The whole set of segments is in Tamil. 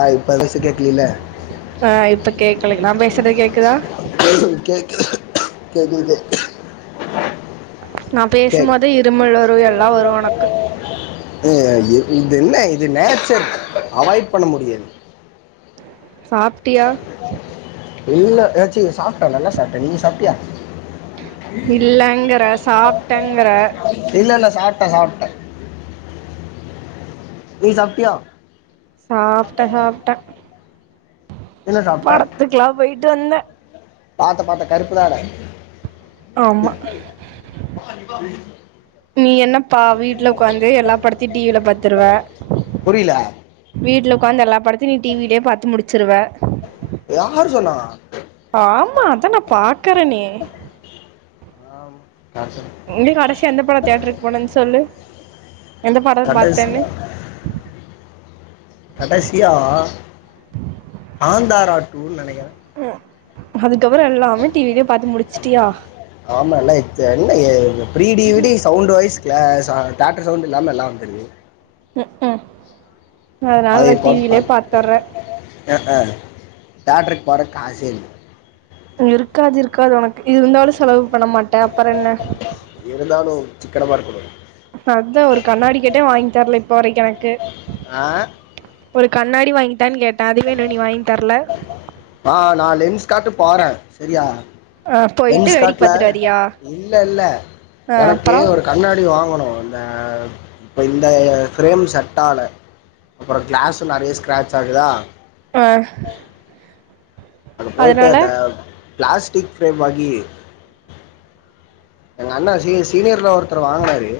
ஆஹ் இப்ப வயசு கேக்குலல்ல கேக்கலங் நாப இஷ் கேக்குது கேக்குது கேக்குது கேக் நான் பேசும்போதே இருமல் வரோ எல்லா வரு உனக்கு இது இது என்ன இது நேச்சர் அவாய்ட் பண்ண முடியாது சாப்டியா இல்ல ஏதாச்சி சாப்டே நல்ல சாப்டே நீங்க சாப்டியா இல்லங்கற சாப்டேங்கற சாப்ட்டே சாப்ட்டே நீ சப்டியா சாப்ட்டே சாப்டே என்ன படத்துக்கலா போயிட்டு வந்தே பாத்த பாத்த கருப்புதானா ஆமா நீ என்னப்பா வீட்ல உட்காந்து எல்லா படத்தையும் டிவில பாத்துருவ புரியல வீட்ல உட்காந்து எல்லா படத்தையும் நீ டிவிலேயே பாத்து முடிச்சுருவ யார் சொன்னா ஆமா அதான் நான் பாக்கறனே ஆம் யார் சொன்னா? எங்க கடைசியா எந்த படம் தேயட்டருக்கு போனுன்னு சொல்லு எந்த படம் பாரத்தேன்னு கடைசியா கடைசியா காந்தாரா டூ நெனைக்கிறே ம் அது ஆமாலத் என்ன பீரிடிவிடி சவுண்ட் வைஸ் க தேட்ர் சவுண்ட் இல்லாமல் எல்லாம் வந்துருது ம் ம் அதை அதனால போட்டு டிவிலயே பார்த்து பாத்துர்றே [unintelligible] தேட்டருக்கு போற காசே இல்ல இருக்காது இருக்காது உனக் இருந்தாலும் செலவு பண்ண மாட்ட அப்பற என்ன இல்ல இருந்தாலு சிக்கனமா இருக்கணு அதான் ஒரு கண்ணாடி கேட்டே வாங் தெர்ல இப்போ வரைக்கெணக்கு ஆ ஒரு கண்ணாடி வாங்கி தான்னு கேட்டேன் அதுவே இண்ணும் நீ வாங்கி தர்ல பாறே செரியா லென்ஸ் வேடிக்க காட்ல பாத்துட்டு வரியா இல்ல இல்ல ஆ எனக்கு அப்புற ஒரு கண்ணாடி வாங்கணு அந்த இப்போ இந்த ஃப்ரேம் செட்டால அப்பறோ கிளாஸும் நெறைய ஸ்க்ராட்ச ஆகுதா ஆஹ் அது போயிட்டேந்தா ப்ளாஸ்டிக் ஃப்ரேம் வங்கி எங்க அண்ணா சிஸ் சீனியர்ல ஒருத்தர் வாங்குனாரு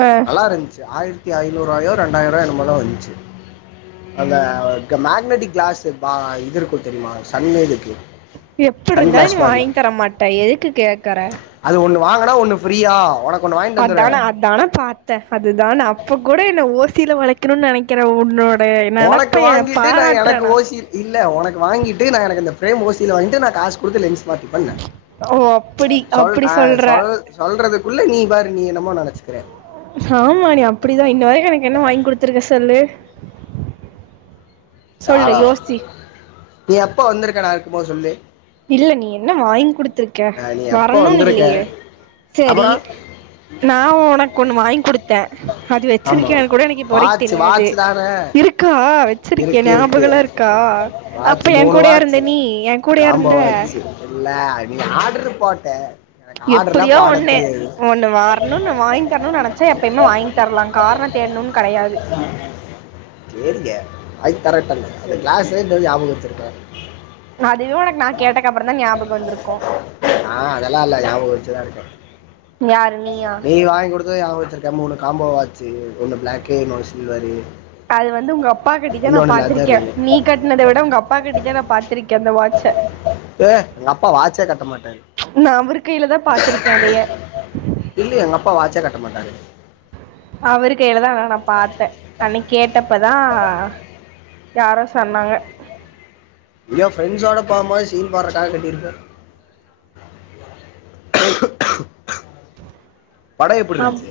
ஆ நல்லாருந்ச்சு ஆயிரத் ஆயிரத்தி ஐநூறுவாயோ ரெண்டாயிறுவாயோ என்னமோத வந்ச்சு அந்த மேக்னட்டிக் கிளாஸ் பா இது இருக்கு தெரியுமா சன்னிதுக்கு எப்டிருந்தாலு நீ வாங்கி தரமாட்ட எதுக்கு கேக்கற ஒன்னு வாங்கனா ஒன்னு ஃப்ரீயா ஒனக்கு அதான அதானே பாத்தே அதுதானே அப்ப கூட என்ன ஓஸ் சில ஒளக்கணுன் நெனக்கிறே உன்னோட ஒனக்கு நெனப்ப வாங்கிட்டு நா பாராட்டுற எனக்கு ஓசி இல்ல ஒனக்கு வாங்கிட்டு நா எனக்கு இந்த ஃப்ரேம் ஓசி ல வாங்கிட்டு நா காஸ் குடுத்து லென்ஸ் மாட்டிப்பண்ண ஓ அப்படி சொல் அப்படி அ சொல்ற சொல் சொல்றதுக்குள்ள நீ பாரு நீ என்னமோ நினைச்சுக்கிற ஆமா நீ அப்டிதா இன்ன வரைக்கு எனக்கு என்ன வாங்கி குடுத்துருக்க சொல்லு சொல்லு நானா யோசி நீ எப்ப வந்திருக்க நா இருக்கு போது சொல்லு இல்ல நீ என்ன வாங்கி குடுத் இருக்கே நான் நீ எப்போ வரணும்னு வந்திருக்க இல்லயே சரி அப்புறம் நா ஒனக்கு ஒண்ணு வாங்கி குடுத் அ அது ஆமா வச்சிருக்கியானு கூட எனக்கு இப்ப வரைக்கு வாட்ச் தெரியாது வாட்ச் தானே இருக்கா வச்சிருக்கே இருக்கு இருக்கு ஞாபகலா இருக்கா அப்ப எ கூடயா இருந்த நீ என் கூடயா ஆமா இருந்த வாட்ச் இல்ல நீ ஆடர்ரு போட்ட எனக்கு ஆர்டர்லா எப்படியோ பாட ஒன்னு, தெரியாது ஒன்னு வரனுனு வாங்கி தரனுனு நெனச்சா எப்பயுமே வாங்கி தரலா காரண தேடணுனு கெடயாது கரெக்ட்தான அது கிளாஸ்ன்றது ஞாபக வச்சிருக்க அதுவே உனக்கு நா கேட்டக்கப்பறந்தா ஞாபக வந்துருக்கு, ஆ அதெல்லா இல்ல ஞாபகம் வச்சுதா இருக்கே யாரு நீயா? த்தத ஞாபக வச்சிருக்கே மூணு காம்போ வாட் அது வந்து உங்க அப்பா கட்டிதா நா இன்னொன்னு பாத்திருக்கே லெதரு நீ கட்னத விட உங்க அப்பா கட்டிதா நா பாத்திருக்கே அந்த வாட்ச்ச, ஏ எங்க அப்பா வாட்சே கட்ட மாட்டாரு நா அவரு கையில தா பாத்திருக்கே அதய ட மாட்டாரு அவரு கையிலதா ஆனா நா பாத்த அனக்கி கேட்டப்பதா யாரோ சொன்னாங்க எங்யோ ஃப்ரெண்ட்ஸோட போம்போது சீன் போட்றக்காக கட்டிருப்பாரு பட அப் எப்டிருந்துச்சு?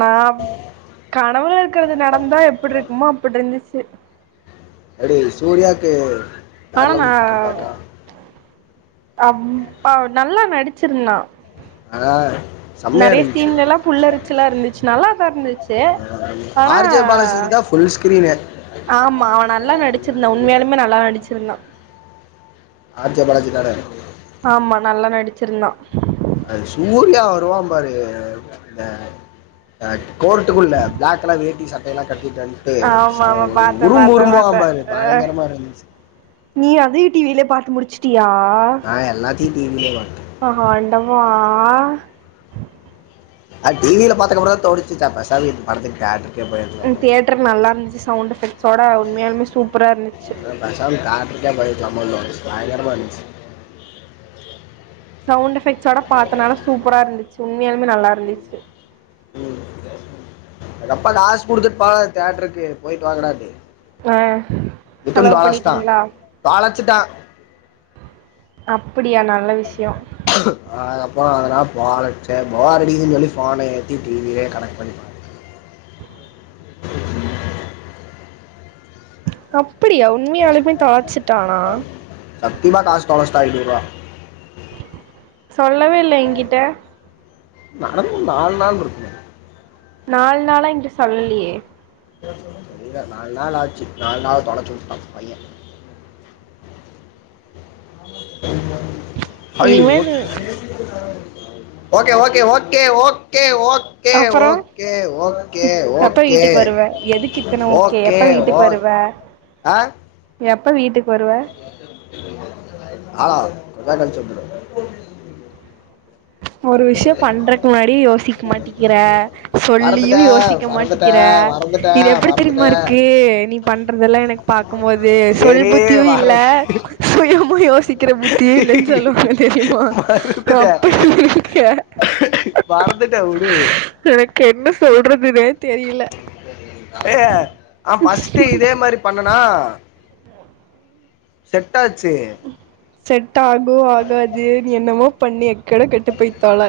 நா ப் கணவுல இருக்குறது நடந்தா எப்புட்ருக்குமோ அப்புட்ருந்துச்சு எப்டி சூர்யாக்கு வேற ஆனா நா லெவல் கிரிக்கெட் பேட்டா அம் அவுர் நல்லா நட் டிச்சிருந்தா ஆனா செம்மையா நறைய இருந்துச்சு சீன்ல எல்லா புள்ளரிச்சுல்லா இருந்துச்சு நல்லாதா இருந்துச்சு ஆனா ஆர்ஜே பாலாஜிக்கு [unintelligible] ஆமா அவன் நல்லா நடிச்சிருந்தா உண்மையாலுமே நல்லா நடிச்சிருந்தா ஆர் ஜே பாலாஜி தான ஆமா நல்லா நடிச்சிருந்தா அது சூர்யா வருவா பாருங்க இந்த அ கோர்ட்டுக்குள்ள பிளாக் கலர் வேட்டி சட்டையெல்லா கட் ஆமாமா பாத்த பாத்த பாத்த உரும்புவான் பாரு அ பயங்கரமாக இருந்துச்சு நீ அதையு டிவிலயே பாத்து முடிச்சு யா நான் எல்லாத்தையும் டிவியிலே பார்த்தேன் அ ஆண்டவா அது டிவியிலே பாத்துக்கப்றோ தா‌ தோனுச்சு பெசாமா இது படத்துக்கு தேட்ர்க் தியேட்டர் நல்லா இருந்துச்சு ம் ம் ம் சவுண்ட் எஃபெக்ட்ஸோட உண்மையாலுமே சூப்பராருந்துச்சு [unintelligible] பயங்கர இருந்துச்சு சவுண்ட் எஃபெக்ட் சோட பாத்தனால சூப்பரா இருந்துச்சு உன் உண்மையாகவும் நல்லாருந்துச்சு ம் எங்கப்பா காசு குடுத்துட் பா தேட்டருக்கு போயிட்டு வாக்கடான்ச்சு அ செலவு பண்ணிட்டீங்களா பிச்சிட்டா அப்படியா நல்ல விஷயோ அதுகப்பறோ அதனா வாழச்ச பாரடின்னு சொல்லி ஃபோனை ஏத்தி டிவியிலே கனெக்ட் பண்ணிப்பாத்துட் [inaudible] அப் அப்பிடியா உண்மையாலுமே தொளச்சுட்டானா சத்தியமா காசு தொலச்சிட்டா ஐநூரூவா சொல்லவே இல்ல எங்கிட்ட நடந்து ஒரு நால் நாள்ருக்கு நால்னாளா ஏன்ட சொல்லலேயே இல்வ நாலு நாள் ஆச்சு நாலு நாள் தொலைச்சுட்டா பையே ஐய்வோட் இனிமேல் okay okay okay okay okay okay K அப்பறோ ஓக்கே ஓக்கே எப்ப ஓக்கே வீட்டுக்கு வருவ எதுக்கு இத்தனை ஓகே எப்பெ வீட்டுக் வருவே எப்பெ வீட்டுக் ஆலாவ் கெட்டன் சொல் ஒரு விஷ்யொ பண்றக்கு முன்னாடி யோசிக்க மாட்டிகிறே சொல்லியு மறந்துட்டேன் யோசிக்க மாட்டிகிறே மறந்துட்டேன் இது மறந்துட்டேன் எப்படி மறந்துட்டேன் தெரிம்மாருக்கு நீ பண்றதெல்லா எனக்கு க்கும் போது சொல் சரி புத்தியும் இல்ல மறந்து சுய மூலியொ யோசி க்கிற புத்திய இல்லன் சொல்லுவாங்க தெரியுமா மறந்துட்டேன் இருக்க மறந்துட்டே உடூ எனக்கு என்ன சொல்றதுனே தெரியல ஏ ஆ பஸ்ட் இதே மாரி பண்ணன் ஆ செட்டாச்சு செட் தகு ஆகாது என்னமோ பண்ணி எக்கெட கெட்டுப் போய்த்தொள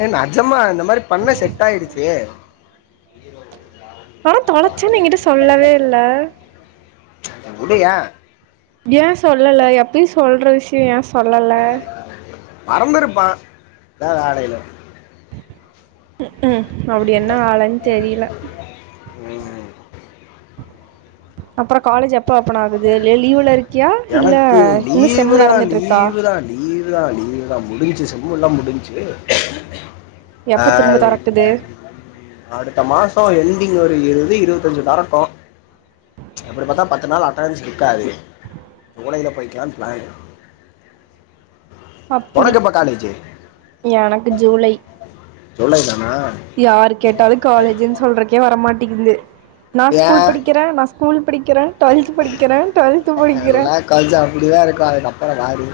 ஏ நெஜம்மா நம் இந் மாரி பண்ண செட் ஆய்டுச்சு பீரோவெ ஆனாத் தொலச்சேன்னு என்கிட்ட சொல்லவே இல்லே உடுயே ஏ சொல்லல எப்டி சொல்ற விஷ்யோ ஏ சொல் சொல்லல மறந்திருப்பான் எதா வேலைலெ ம்ஹும் அப்படி என்ன வேலைன்னு தெரீலெ ம் அப்ரோ காலேஜ் எப் பப்பன் ஆகுது லெ லீவுல இருக்கியா இல்லே எனக்கு இன்னு லீவு செம்மு தான் நடந்துட்டுருக்கா லீவு எல்லாம் முடிஞ்ச்சு ஹ எப்ப திரும்ப தொறக்குது அடுத்த மாசம் என்டிங் ஒரு எது இரு கொஞ்சோ தரட்டோ அப்படி பாத்தா பத்து நாள் அடனன்ஸ் நிக்காது குடயிலெ போய்க்கலாம் பிளானு அப்புடி எனக்கு ஜூலை ஜூலைதா யாரு கேட்டாலு காலேஜுன்னு சொல்றக்கே வரமாட் ட்ங்குது நா ஸ்கூல் ஏன் படிக்ற நா ஸ்கூல் படிக்ற டுவெல்த் படிக்ற டுவெல்த் படிக்ற எல்லா காலேஜும் அப்படிதான் இருக்கும் அதுக்கப்புறம் வாடி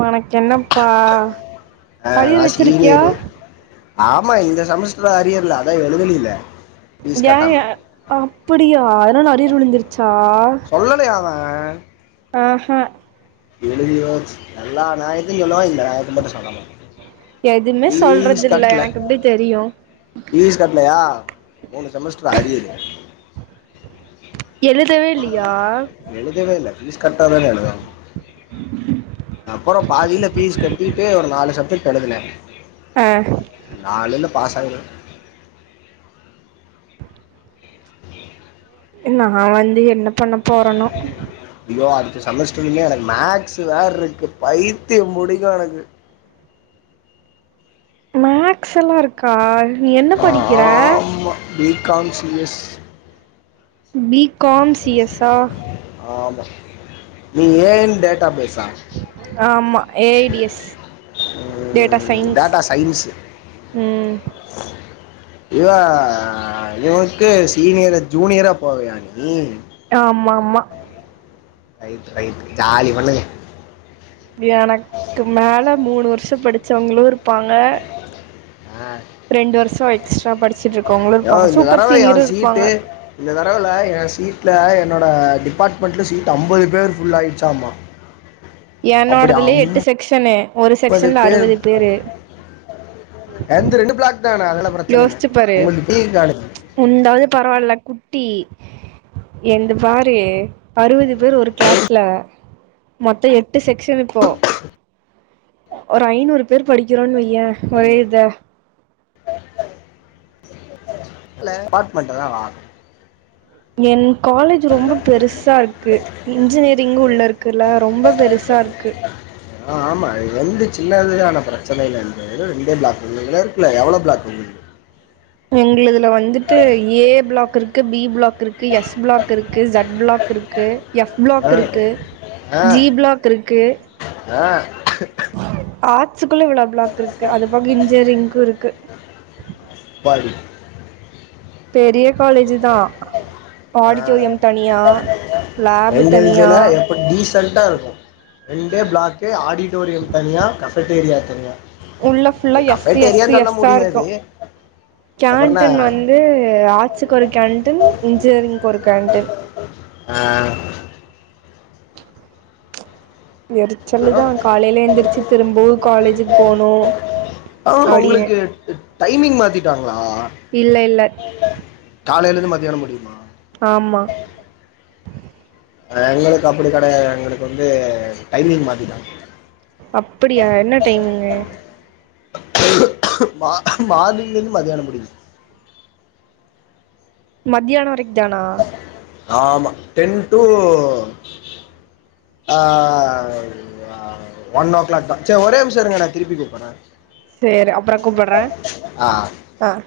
உனக்கு என்னப்பா ஆ அரியர் நான் வெச்சிருக்கியா சீனியரு ஆமா இந்த செமஸ்டர் அரியர்ல்ல அதா எழுதலில ஃபீஸ் ஏ கட்டாம ஏ அப்புடியா லா நறைய ரூல் இந்துருச்சு சா வ ஆஹா தெளிஞ்சிபோச் எல்லா நாயத்தியு சொல்லுவா இந்த நாயத்த மட்டு சொல்லமாடா எதுமே சொல்றதில்ல எனக்கு எப்புடி தெரியு ஃபுல்லா அரியரு எழுதவே இல்லியா எழுதவே இல்லை ஃபீஸ் கட்டாதானே எழுதனு அப்புறோ பாதில பீஸ் கட்டிட்டு ஒரு நாலு சப்ஜெக்ட் எழுதுன ஆ நாலுல பாசாயிருவ இன்ன நா வந்து என்ன பண்ண போறனோ த செமஸ்டர்மே எனக்கு மேக்ஸ் வேற இருக்கு பைத்தியம் புடிக்கு எனக்கு மேக்ஸ் எல்லா இருக்கா நீ என்ன படிக்கிற B com C S B com C S ஆ ஆமா நீ ஏ அன் டேட்டா பேஸ் ஆமா A I D S data science data science ம் இவா இவனுக்கு சீனியர் ஜூனியரா போவையா நீ ஆமாமா ரைட் ரைட் ஜாலி பண்ணுங்க எனக்கு மேல மூணு வர்ஷொ படிச்சவங்களுருப் பாங்க ஆ ரெண்டு வர்ஷொ எக்ஸ்ட்ரா படிச் யோ இந்த தடவ ஏ சீட்டு இந்த தடவல ஏ சீட்ல ஏ என்னோட டிபாட்மெண்ட்ல சீட் அம்பது பேர் ஃபுல்லாய்ட்ச்சாமா என்னோடதுலயே எட்டு செக்ஷனு ஒரு செக்ஷன்ல பேர் அறுபது பேரு எந்த ரெண்டு பிளாக் தானே அதெல்லாம் பிரச்சனை இல்லை யோசிச்சு பாரு உங்களுக்கு பீக் காலேஜ் முந்தாவது பரவாயில்ல குட்டி எ பாரு அறுபது பேர் ஒரு கிளாஸ்ல மொத்தம் எட்டு செக்ஷன் இப்போ ஒரு ஐநூறு பேர் படிக்கிறோன்னு வை ஒரே இததா இல்ல அபார்ட்மெண்ட் தான் ஏன் காலேஜ் ரொம்ப பெருசா இருக்கு இன்ஜினியரிங்கு உள்ள இருக்குல்ல ரொம்ப பெருசா இருக்கு ஆஹ் ஆமா அது வந்து சின்னதுான பிரச்சனை இல்ல இரு ஏதோ ரெண்டே பிளாக் உ இருக்குல்ல எவ்வளவு பிளாக் உ எங்க இதுல வந்துட்டு ஏ பிளாக் இருக்கு இருக்கு பி பிளாக் இருக்குது எஸ் பிளாக் இருக்குது ஜட் பிளாக் இருக்குது எஃப் பிளாக் ஆ இருக்கு ஆ ஜி பிளாக் இருக்கு ஆ ஆத் க்குள்ள விழா பிளாக் இருக்கு அது பக இன்ஜியரிங்கும் இருக்கு ப பெரிய காலேஜ் தான் ஆ லேபு எங்க தனியா இதுல எப்படி டீசன்டா இருக்கும் ரண்டே பிளாகக்க ஆடிட் ப்டோரியம் தனியா கஃபெட்டேரியா தனியா உள்ளுல்லா அது எஸ்்சி எஸ்்சி கஃபெட்டேரியான்னு சொல்ல எஸ்ா முடியாது இருக்கும் அப்புறம் என்ன கேன்டன் வந்து ஆட்சுக்கு ஒரு கேன்டன் இன்ஜினியரிங் ஆஹ எரிச்சல்லுதான் காலையில எந்திரிச்சு திரும்பவும் காலேஜுக்கு போனோும் ஆ அப்படின்னு உங்களுக்கு டைமிங் மாத்திட்டா ஆ காலையில்ேருந்து மத்தியானம் முடியுும் ஆமா எங்களுக்கு அப்படி கிடையாது எங்களுக்கு வந்து டைமிங் மாத்திதான் அப்படியா என்ன டைமுங்க மார்னிங்லந்து மதியானம் முடியுது மதியானோ வரைக் தனா ஆமா ten to ah one o'clock தா சே ஒரே நிமிஷ இருங்க நா திருப்பி கூப்புட்றே சேர் அப்புரோ கூப்பட்றேன் ஆ ஆஹ்